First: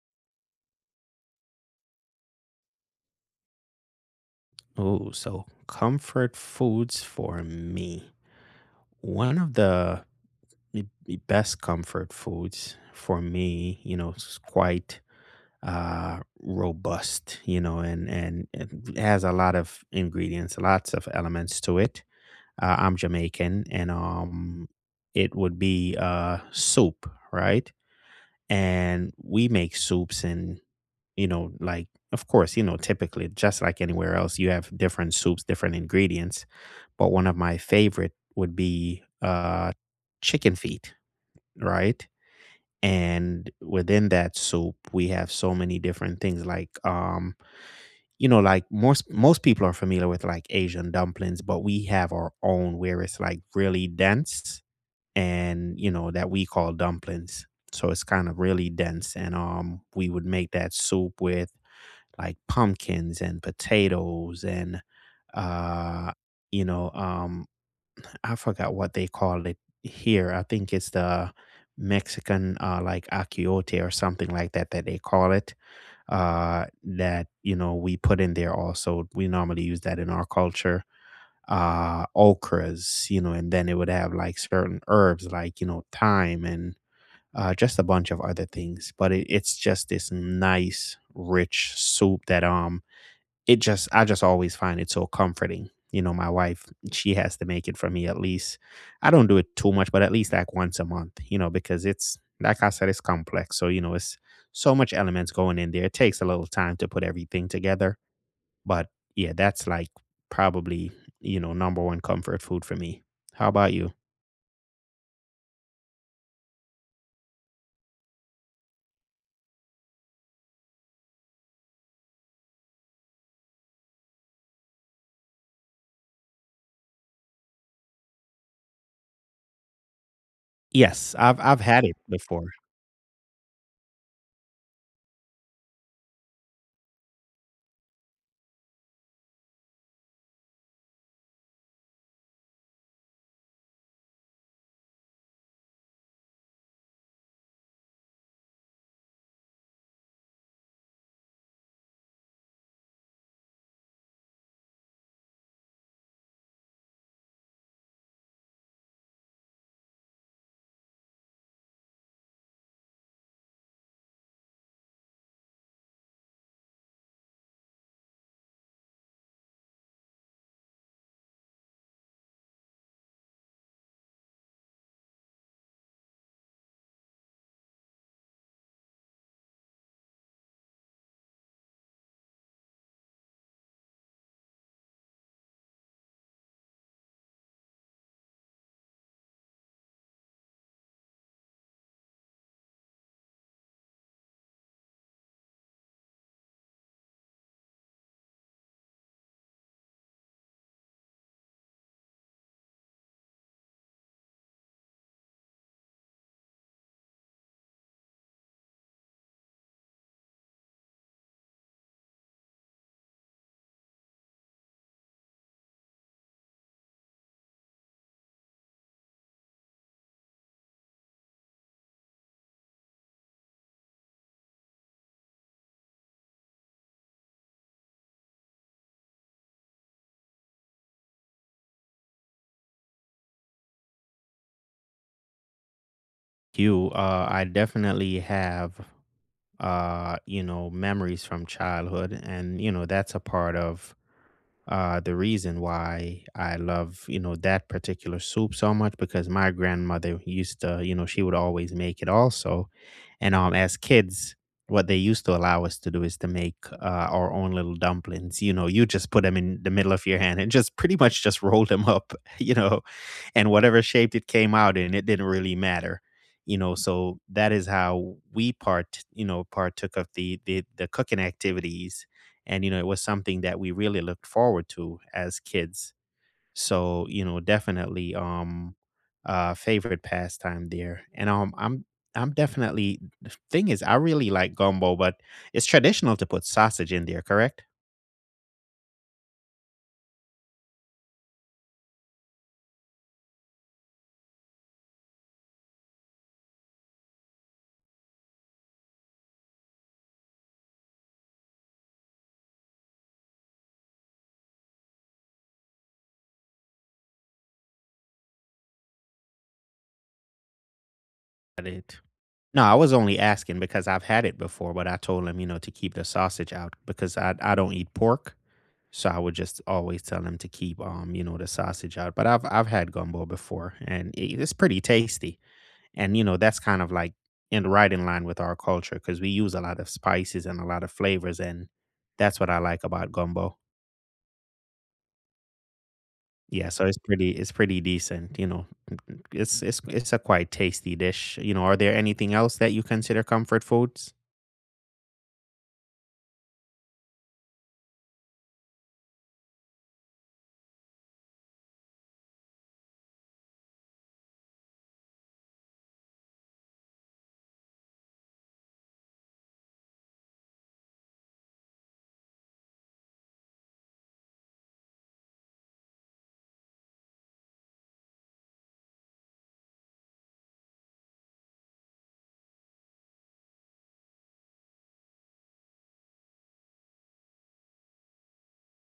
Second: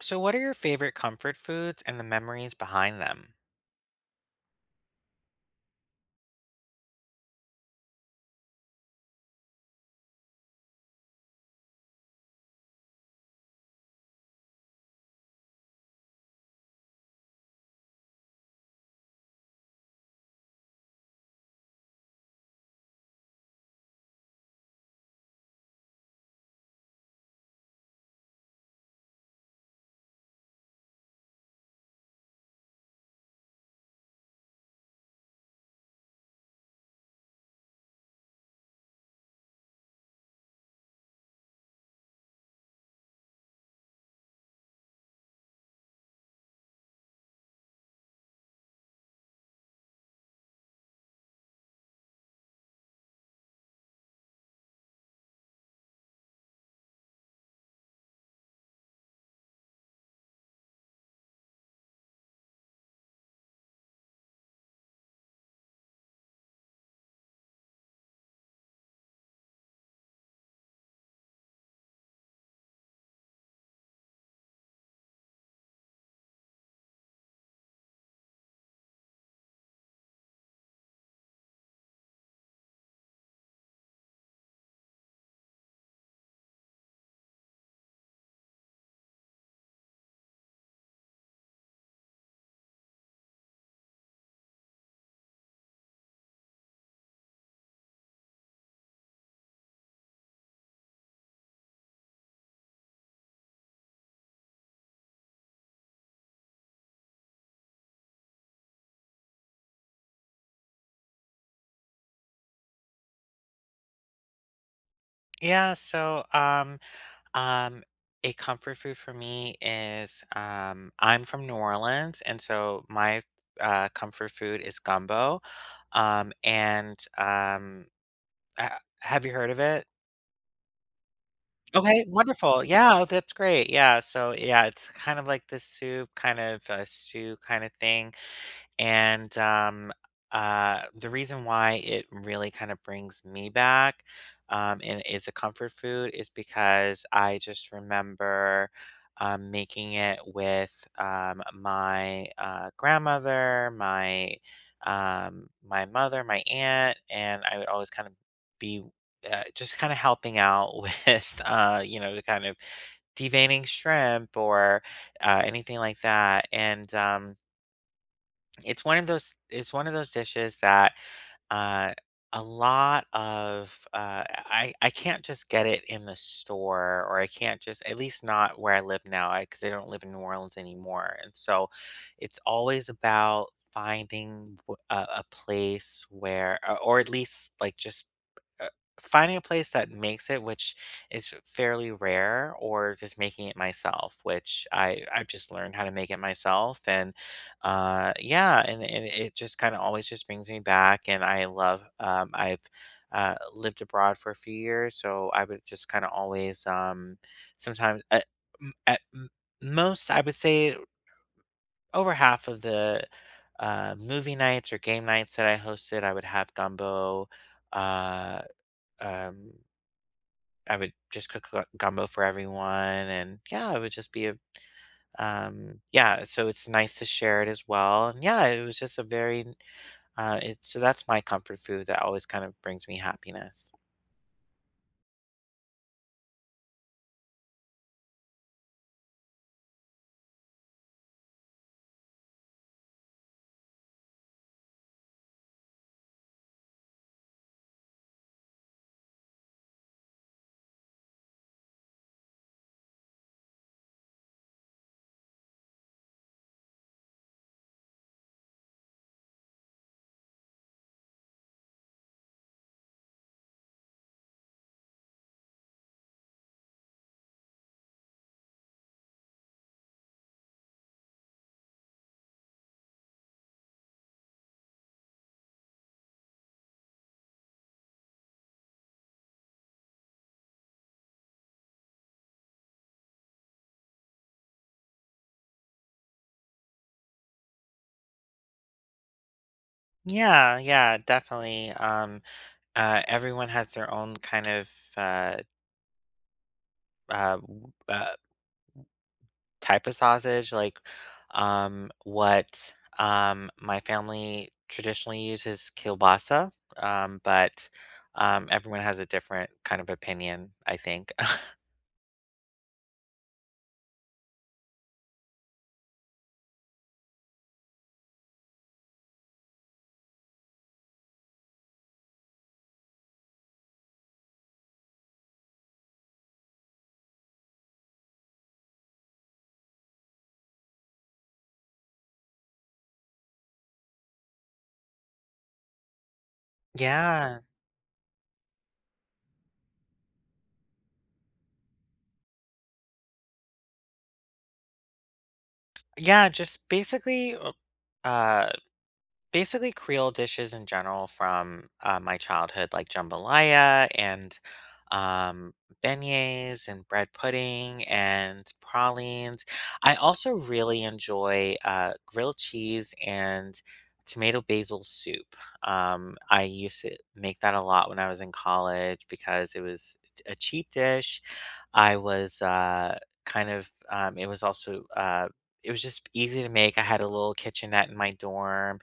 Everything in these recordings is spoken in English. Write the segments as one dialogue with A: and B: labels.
A: So, what are your favorite comfort foods and the memories behind them?
B: Oh, so comfort foods for me. One of the best comfort foods for me, you know, is quite robust, you know, and it has a lot of ingredients, lots of elements to it. I'm Jamaican, and it would be soup, right? And we make soups and you know, like of course, you know, typically just like anywhere else, you have different soups, different ingredients but one of my favorite would be chicken feet, right? And within that soup, we have so many different things like, you know, like most people are familiar with like Asian dumplings, but we have our own where it's like really dense, and you know that we call dumplings. So it's kind of really dense, and we would make that soup with like pumpkins and potatoes and uh, you know, um, I forgot what they call it here. I think it's the Mexican like achiote or something like that that they call it. That, you know, we put in there also. We normally use that in our culture. Okras, you know, and then it would have like certain herbs like, you know, thyme and just a bunch of other things. But it's just this nice rich soup that it just I just always find it so comforting. You know, my wife, she has to make it for me at least. I don't do it too much, but at least like once a month, you know, because it's like I said, it's complex. So, you know, it's so much elements going in there. It takes a little time to put everything together. But yeah, that's like probably, you know, number one comfort food for me. How about you?
A: Yeah, um a comfort food for me is I'm from New Orleans, and so my comfort food is gumbo. And uh, have you heard of it?
B: Yes, I've had it
A: Okay,
B: before.
A: wonderful. Yeah, that's great. Yeah, so yeah, it's kind of like this soup, kind of a stew kind of thing. And The reason why it really kind of brings me back, and is a comfort food, is because I just remember making it with my grandmother, my my mother, my aunt, and I would always kind of be just kind of helping out with, the kind of deveining shrimp, or anything like that. And It's one of those, it's one of those dishes that, uh, a lot of, I can't just get it in the store, or I can't, just at least not where I live now, because I 'cause I don't live in New Orleans anymore, and so it's always about finding w a place where, or at least, like, just uh, finding a place that makes it, which is fairly rare, or just making it myself, which I've just learned how to make it myself. And Yeah, and it just kind of always just brings me back, and I love, I've lived abroad for a few years, so I would just kind of always, sometimes at m- most, I would say over half of the movie nights or game nights that I hosted, I would have gumbo. Uh, um, I would just cook gu gumbo for everyone, and yeah, it would just be a, yeah, so it's nice to share it as well, and yeah, it was just a very it's so that's my comfort food that always kind of brings me happiness.
B: You, I definitely have, you know, memories from childhood, and you know that's a part of the reason why I love, you know, that particular soup so much because my grandmother used to, you know, she would always make it also. And as kids, what they used to allow us to do is to make our own little dumplings. You know, you just put them in the middle of your hand and just pretty much just roll them up, you know, and whatever shape it came out in, it didn't really matter. You know, so that is how we part, you know, partook of the cooking activities, and you know it was something that we really looked forward to as kids. So you know definitely favorite pastime there. And um, I'm definitely, the thing is I really like gumbo but it's traditional to put sausage in there, correct?
A: Yeah, yeah, definitely, everyone has their own kind of, uh, w type of sausage, like, what, my family traditionally uses kielbasa, um, but, everyone has a different kind of opinion, I think.
B: Got it. No, I was only asking because I've had it before but I told him, you know, to keep the sausage out because I don't eat pork. So I would just always tell him to keep, you know, the sausage out. But I've had gumbo before, and it's pretty tasty. And, you know, that's kind of like in the right in line with our culture because we use a lot of spices and a lot of flavors. And that's what I like about gumbo. Yeah, so it's pretty,
A: Yeah.
B: it's pretty decent, you know. It's it's a quite tasty dish. You know, are there anything else that you consider comfort foods?
A: Yeah, just basically, uh basically, Creole dishes in general from, my childhood, like jambalaya and, um, beignets and bread pudding and pralines. I also really enjoy, grilled cheese and tomato basil soup. I used to make that a lot when I was in college because it was a cheap dish. I was, it was also, it was just easy to make. I had a little kitchenette in my dorm,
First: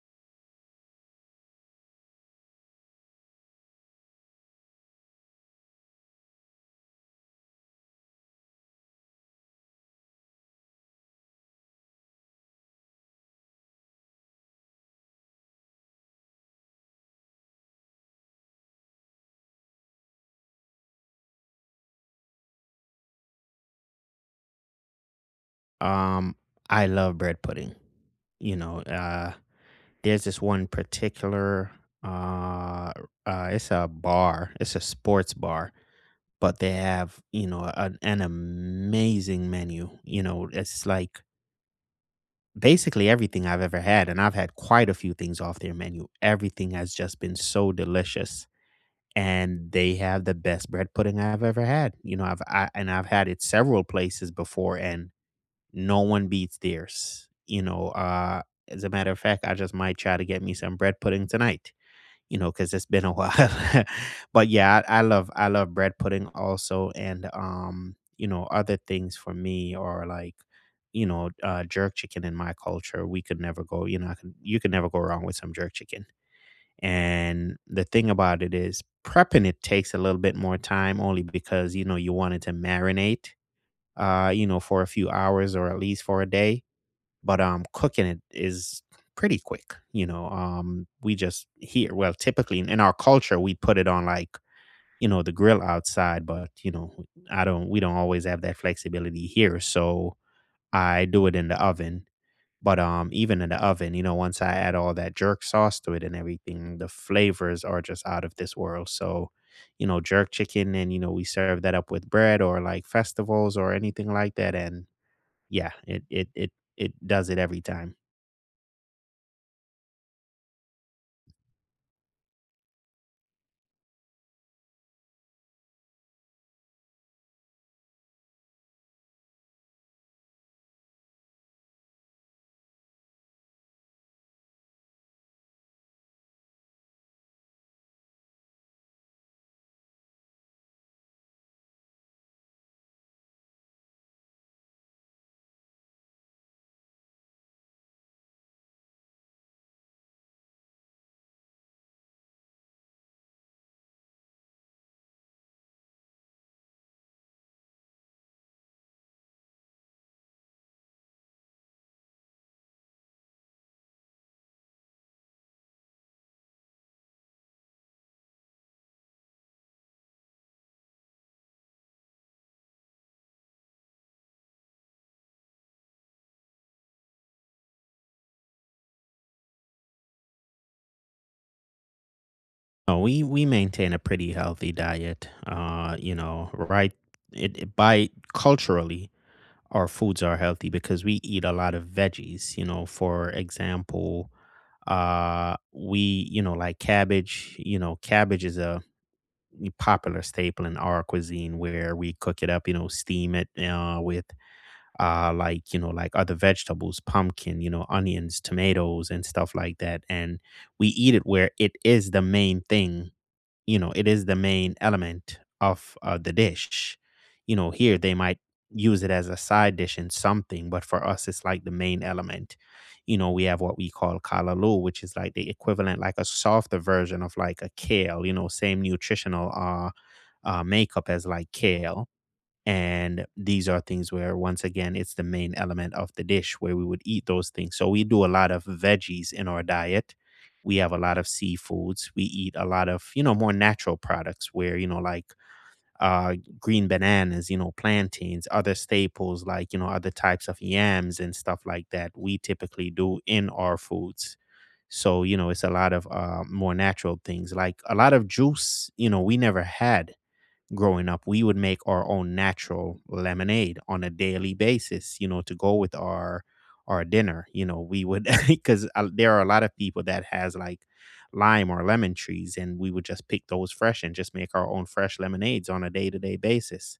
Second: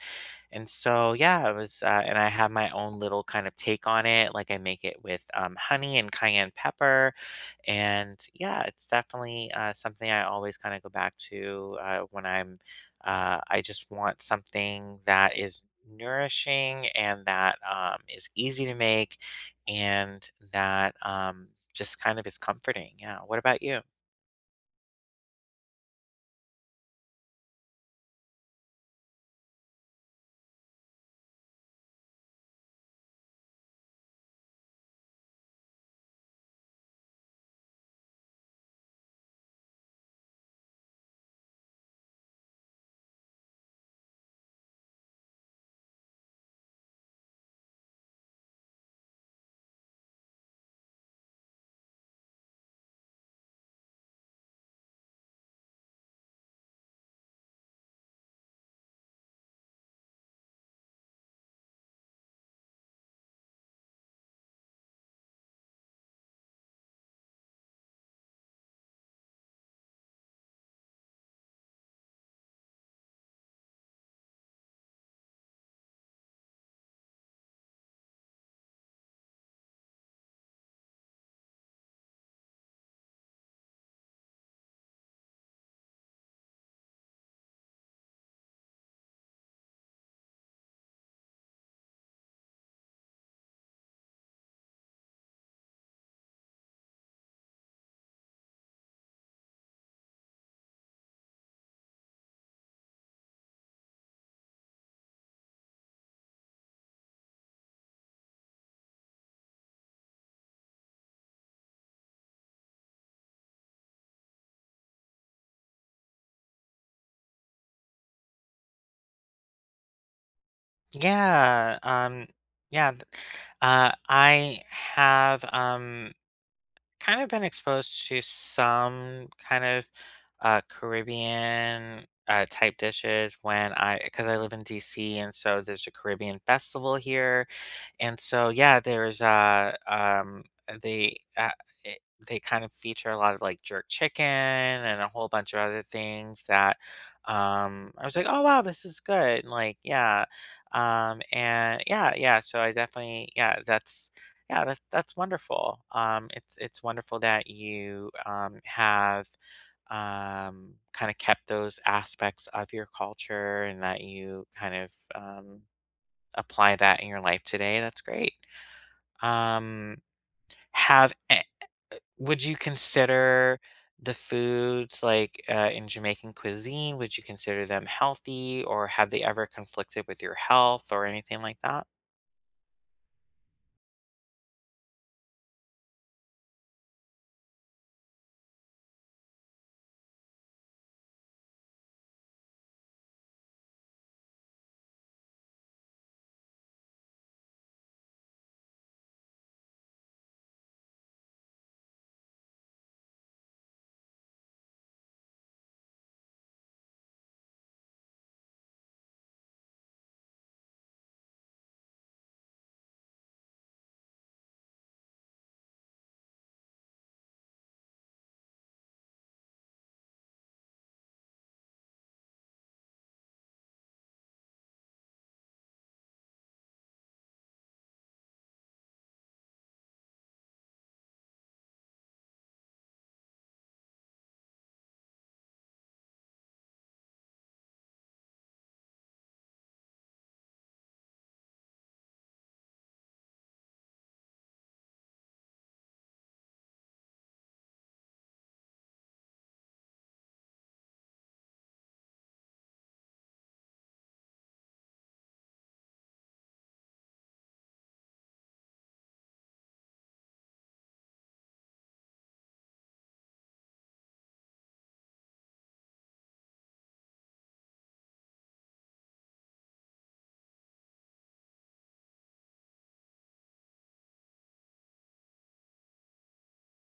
A: and so, yeah, it was, and I have my own little kind of take on it. Like I make it with honey and cayenne pepper, and yeah, it's definitely something I always kind of go back to when I'm. I just want something that is nourishing and that is easy to make, and that just kind of is comforting. Yeah. What about you?
B: Um, I love bread pudding. You know, there's this one particular uh it's a bar, it's a sports bar but they have, you know, an amazing menu. You know, it's like basically everything I've ever had. And I've had quite a few things off their menu. Everything has just been so delicious. And they have the best bread pudding I've ever had. You know, and I've had it several places before and no one beats theirs. You know, as a matter of fact, I just might try to get me some bread pudding tonight, you know, because 'cause it's been a while. But yeah, I love bread pudding also, and, you know, other things for me are like, you know, jerk chicken. In my culture, we could never go, you know, I could you could never go wrong with some jerk chicken, and the thing about it is prepping it takes a little bit more time only because, you know, you want it to marinate, you know, for a few hours or at least for a day. But cooking it is pretty quick. You know, we just here, well typically in our culture we put it on like, you know, the grill outside. But you know I don't we don't always have that flexibility here, so I do it in the oven. But even in the oven, you know, once I add all that jerk sauce to it and everything, the flavors are just out of this world. So you know jerk chicken, and you know we serve that up with bread or like festivals or anything like that. And yeah, it does it every time.
A: Yeah. Yeah. th- I have. Kind of been exposed to some kind of Caribbean type dishes when I, because I live in DC, and so there's a Caribbean festival here, and so yeah, there's they it, they kind of feature a lot of like jerk chicken and a whole bunch of other things that I was like, oh wow, this is good, and, like yeah, so I definitely yeah, that's wonderful. It's wonderful that you have kind of kept those aspects of your culture and that you kind of apply that in your life today. That's great. Um, have Would you consider the foods, like, in Jamaican cuisine, would you consider them healthy, or have they ever conflicted with your health or anything like that?
B: No, we maintain a pretty healthy diet. You know, right? By culturally, our foods are healthy because we eat a lot of veggies. You know, for example, we, you know, like cabbage. You know, cabbage is a popular staple in our cuisine where we cook it up. You know, steam it with like, you know, like other vegetables, pumpkin. You know, onions, tomatoes, and stuff like that. And we eat it where it is the main thing. You know, it is the main element of, the dish. You know, here they might use it as a side dish in something, but for us, it's like the main element. You know, we have what we call kalalu, which is like the equivalent, like a softer version of like a kale, you know, same nutritional, makeup as like kale, and these are things where, once again, it's the main element of the dish where we would eat those things. So we do a lot of veggies in our diet. We have a lot of seafoods. We eat a lot of, you know, more natural products where, you know, like green bananas, you know, plantains, other staples like, you know, other types of yams and stuff like that. We typically do in our foods. So, you know, it's a lot of more natural things like a lot of juice. You know, we never had, growing up, we would make our own natural lemonade on a daily basis, you know, to go with our dinner. You know, we would because there are a lot of people that has like lime or lemon trees, and we would just pick those fresh and just make our own fresh lemonades on a day to day basis.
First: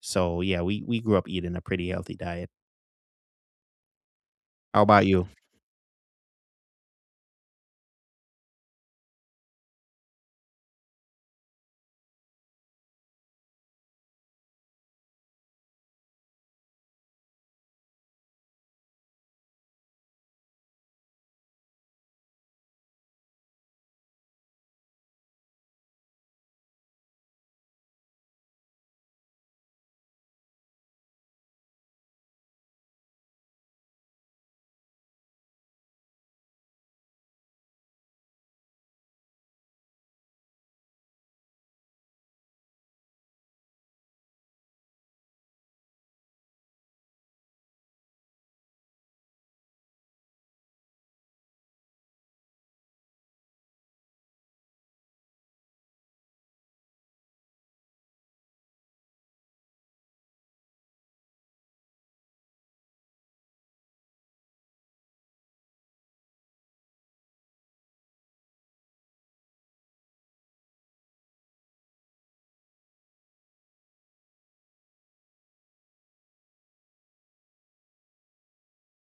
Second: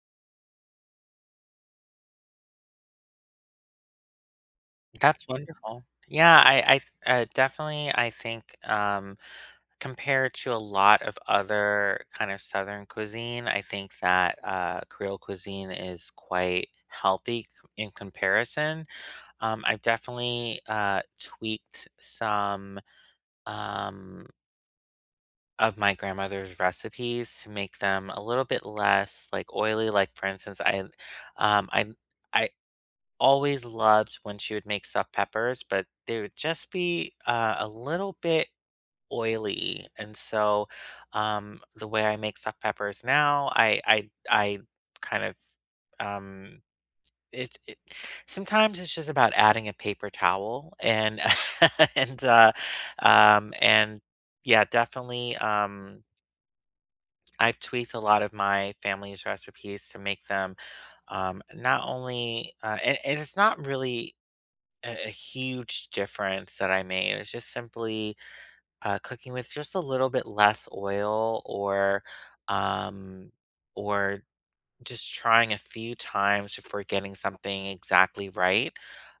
B: So yeah, we grew up eating a pretty healthy diet. How about
A: That's
B: you?
A: wonderful. Yeah, I th definitely, I think, compared to a lot of other kind of Southern cuisine, I think that Creole cuisine is quite healthy in comparison. I've definitely tweaked some um, of my grandmother's recipes to make them a little bit less like oily. Like for instance, um, I I always loved when she would make stuffed peppers, but they would just be a little bit oily. And so, the way I make stuffed peppers now, I kind of um it, it sometimes it's just about adding a paper towel, and and uh and yeah, definitely, I've tweaked a lot of my family's recipes to make them, not only and it's not really a huge difference that I made, it's just simply cooking with just a little bit less oil, or um, or just trying a few times before getting something exactly right.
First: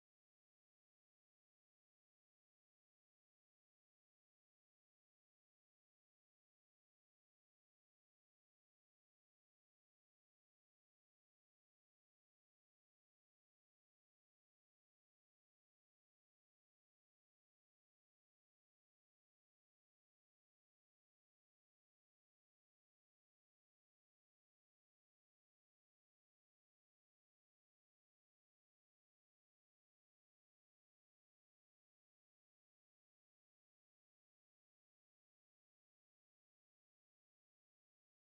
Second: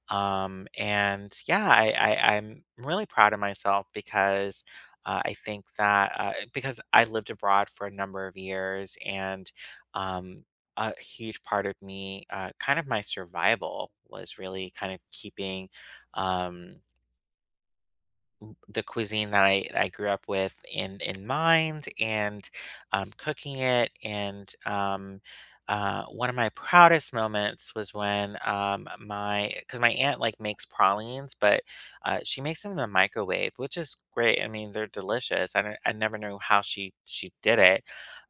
A: And yeah, I'm really proud of myself because I think that because I lived abroad for a number of years, and um, a huge part of me, kind of my survival, was really kind of keeping. Um, the cuisine that I grew up with in mind, and cooking it. And One of my proudest moments was when my because my aunt like makes pralines, but she makes them in the microwave, which is great. I mean, they're delicious. I don't, I never knew how she did it.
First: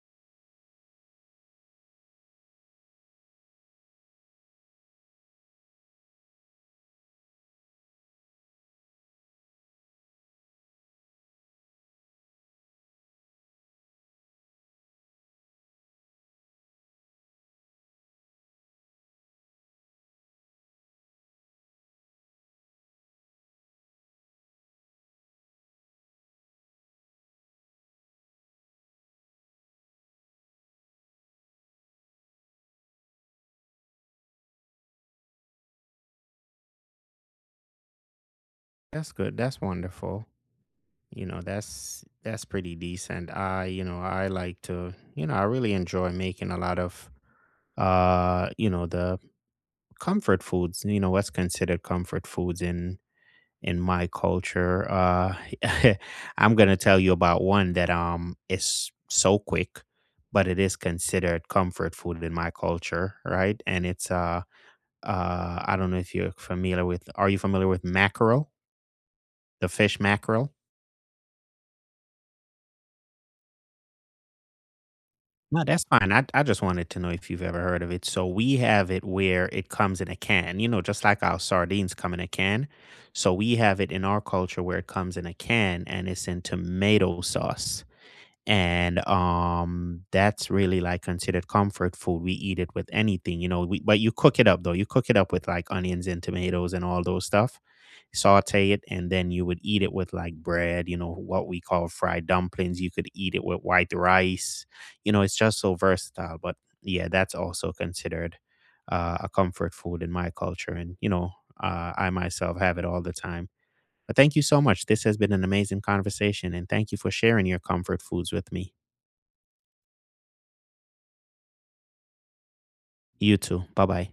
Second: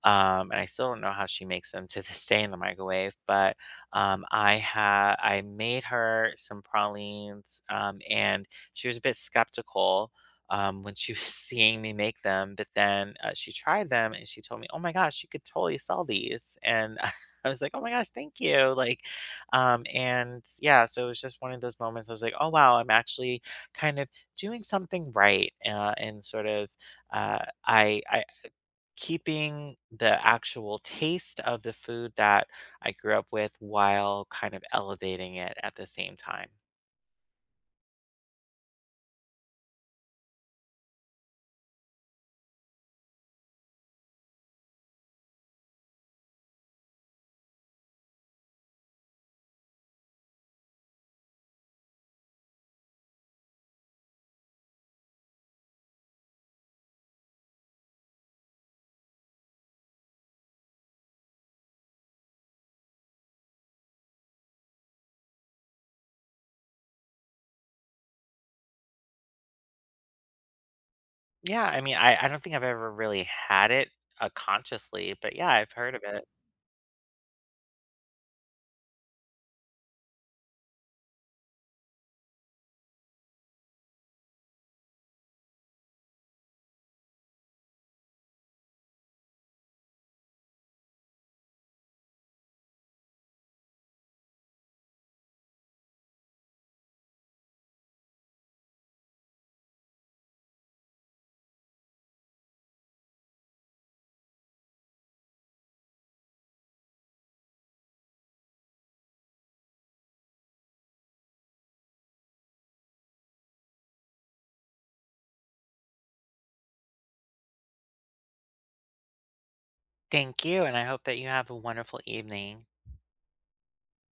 A: And I still don't know how she makes them to this day in the microwave, but I made her some pralines, and she was a bit skeptical when she was seeing me make them. But then she tried them and she told me, "Oh my gosh, you could totally sell these." And I was like, "Oh my gosh, thank you!" Like, and yeah, so it was just one of those moments. I was like, "Oh wow, I'm actually kind of doing something right," and sort of uh, I keeping the actual taste of the food that I grew up with, while kind of elevating it at the same time.
B: That's good. That's wonderful. You know, that's pretty decent. I, you know, I like to, you know, I really enjoy making a lot of you know, the comfort foods, you know, what's considered comfort foods in my culture. I'm going to tell you about one that is so quick, but it is considered comfort food in my culture, right? And it's I don't know if you're familiar with, are you familiar with mackerel? The fish mackerel?
A: Yeah, I mean, I don't think I've ever really had it, consciously, but yeah,
B: No,
A: I've
B: that's
A: heard of
B: fine.
A: it.
B: I just wanted to know if you've ever heard of it. So we have it where it comes in a can, you know, just like our sardines come in a can. So we have it in our culture where it comes in a can and it's in tomato sauce. And that's really like considered comfort food. We eat it with anything, you know, but you cook it up though. You cook it up with like onions and tomatoes and all those stuff, saute it, and then you would eat it with like bread, you know, what we call fried dumplings. You could eat it with white rice. You know, it's just so versatile. But yeah, that's also considered a comfort food in my culture. And, you know, I myself have it all the time. But thank you so much. This has been an amazing conversation. And thank you for sharing your comfort foods with me.
A: Thank you, and I hope that you have a wonderful evening.
B: You too. Bye bye.